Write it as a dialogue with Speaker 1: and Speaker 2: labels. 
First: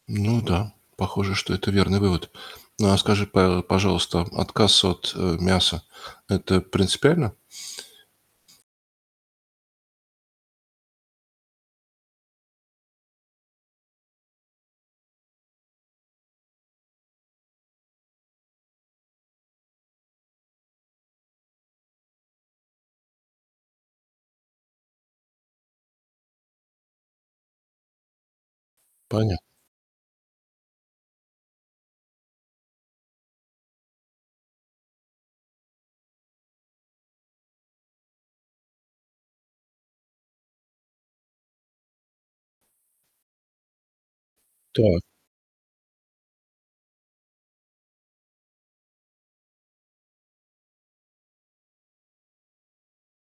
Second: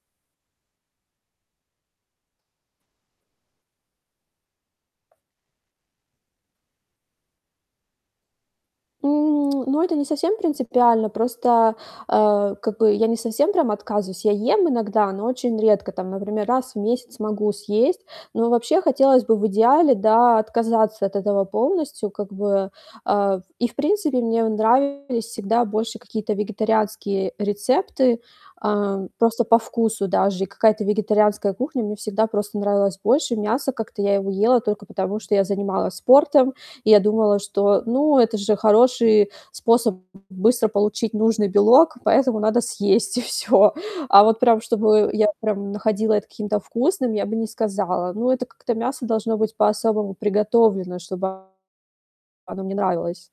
Speaker 1: Ну да, похоже, что это верный вывод. Ну, а скажи, па пожалуйста, отказ от, э, мяса- это принципиально?
Speaker 2: М, ну, это не совсем принципиально. Просто, э, как бы, я не совсем прям отказываюсь. Я ем иногда, но очень редко. Там, например, раз в месяц могу съесть. Но вообще хотелось бы в идеале, да, отказаться от этого полностью, как бы. Э, и, в принципе, мне нравились всегда больше какие-то вегетарианские рецепты. А,
Speaker 1: Понятно.
Speaker 2: просто по вкусу даже и какая-то вегетарианская кухня мне всегда просто нравилась больше. Мясо- как-то я его ела только потому, что я занималась спортом, и я думала, что, ну, это же хороший способ быстро получить нужный белок, поэтому надо съесть- и всё. А вот прям
Speaker 1: Так.
Speaker 2: чтобы я прям находила это каким-то вкусным, я бы не сказала. Ну, это как-то мясо должно быть по-особому приготовлено, чтобы оно мне нравилось.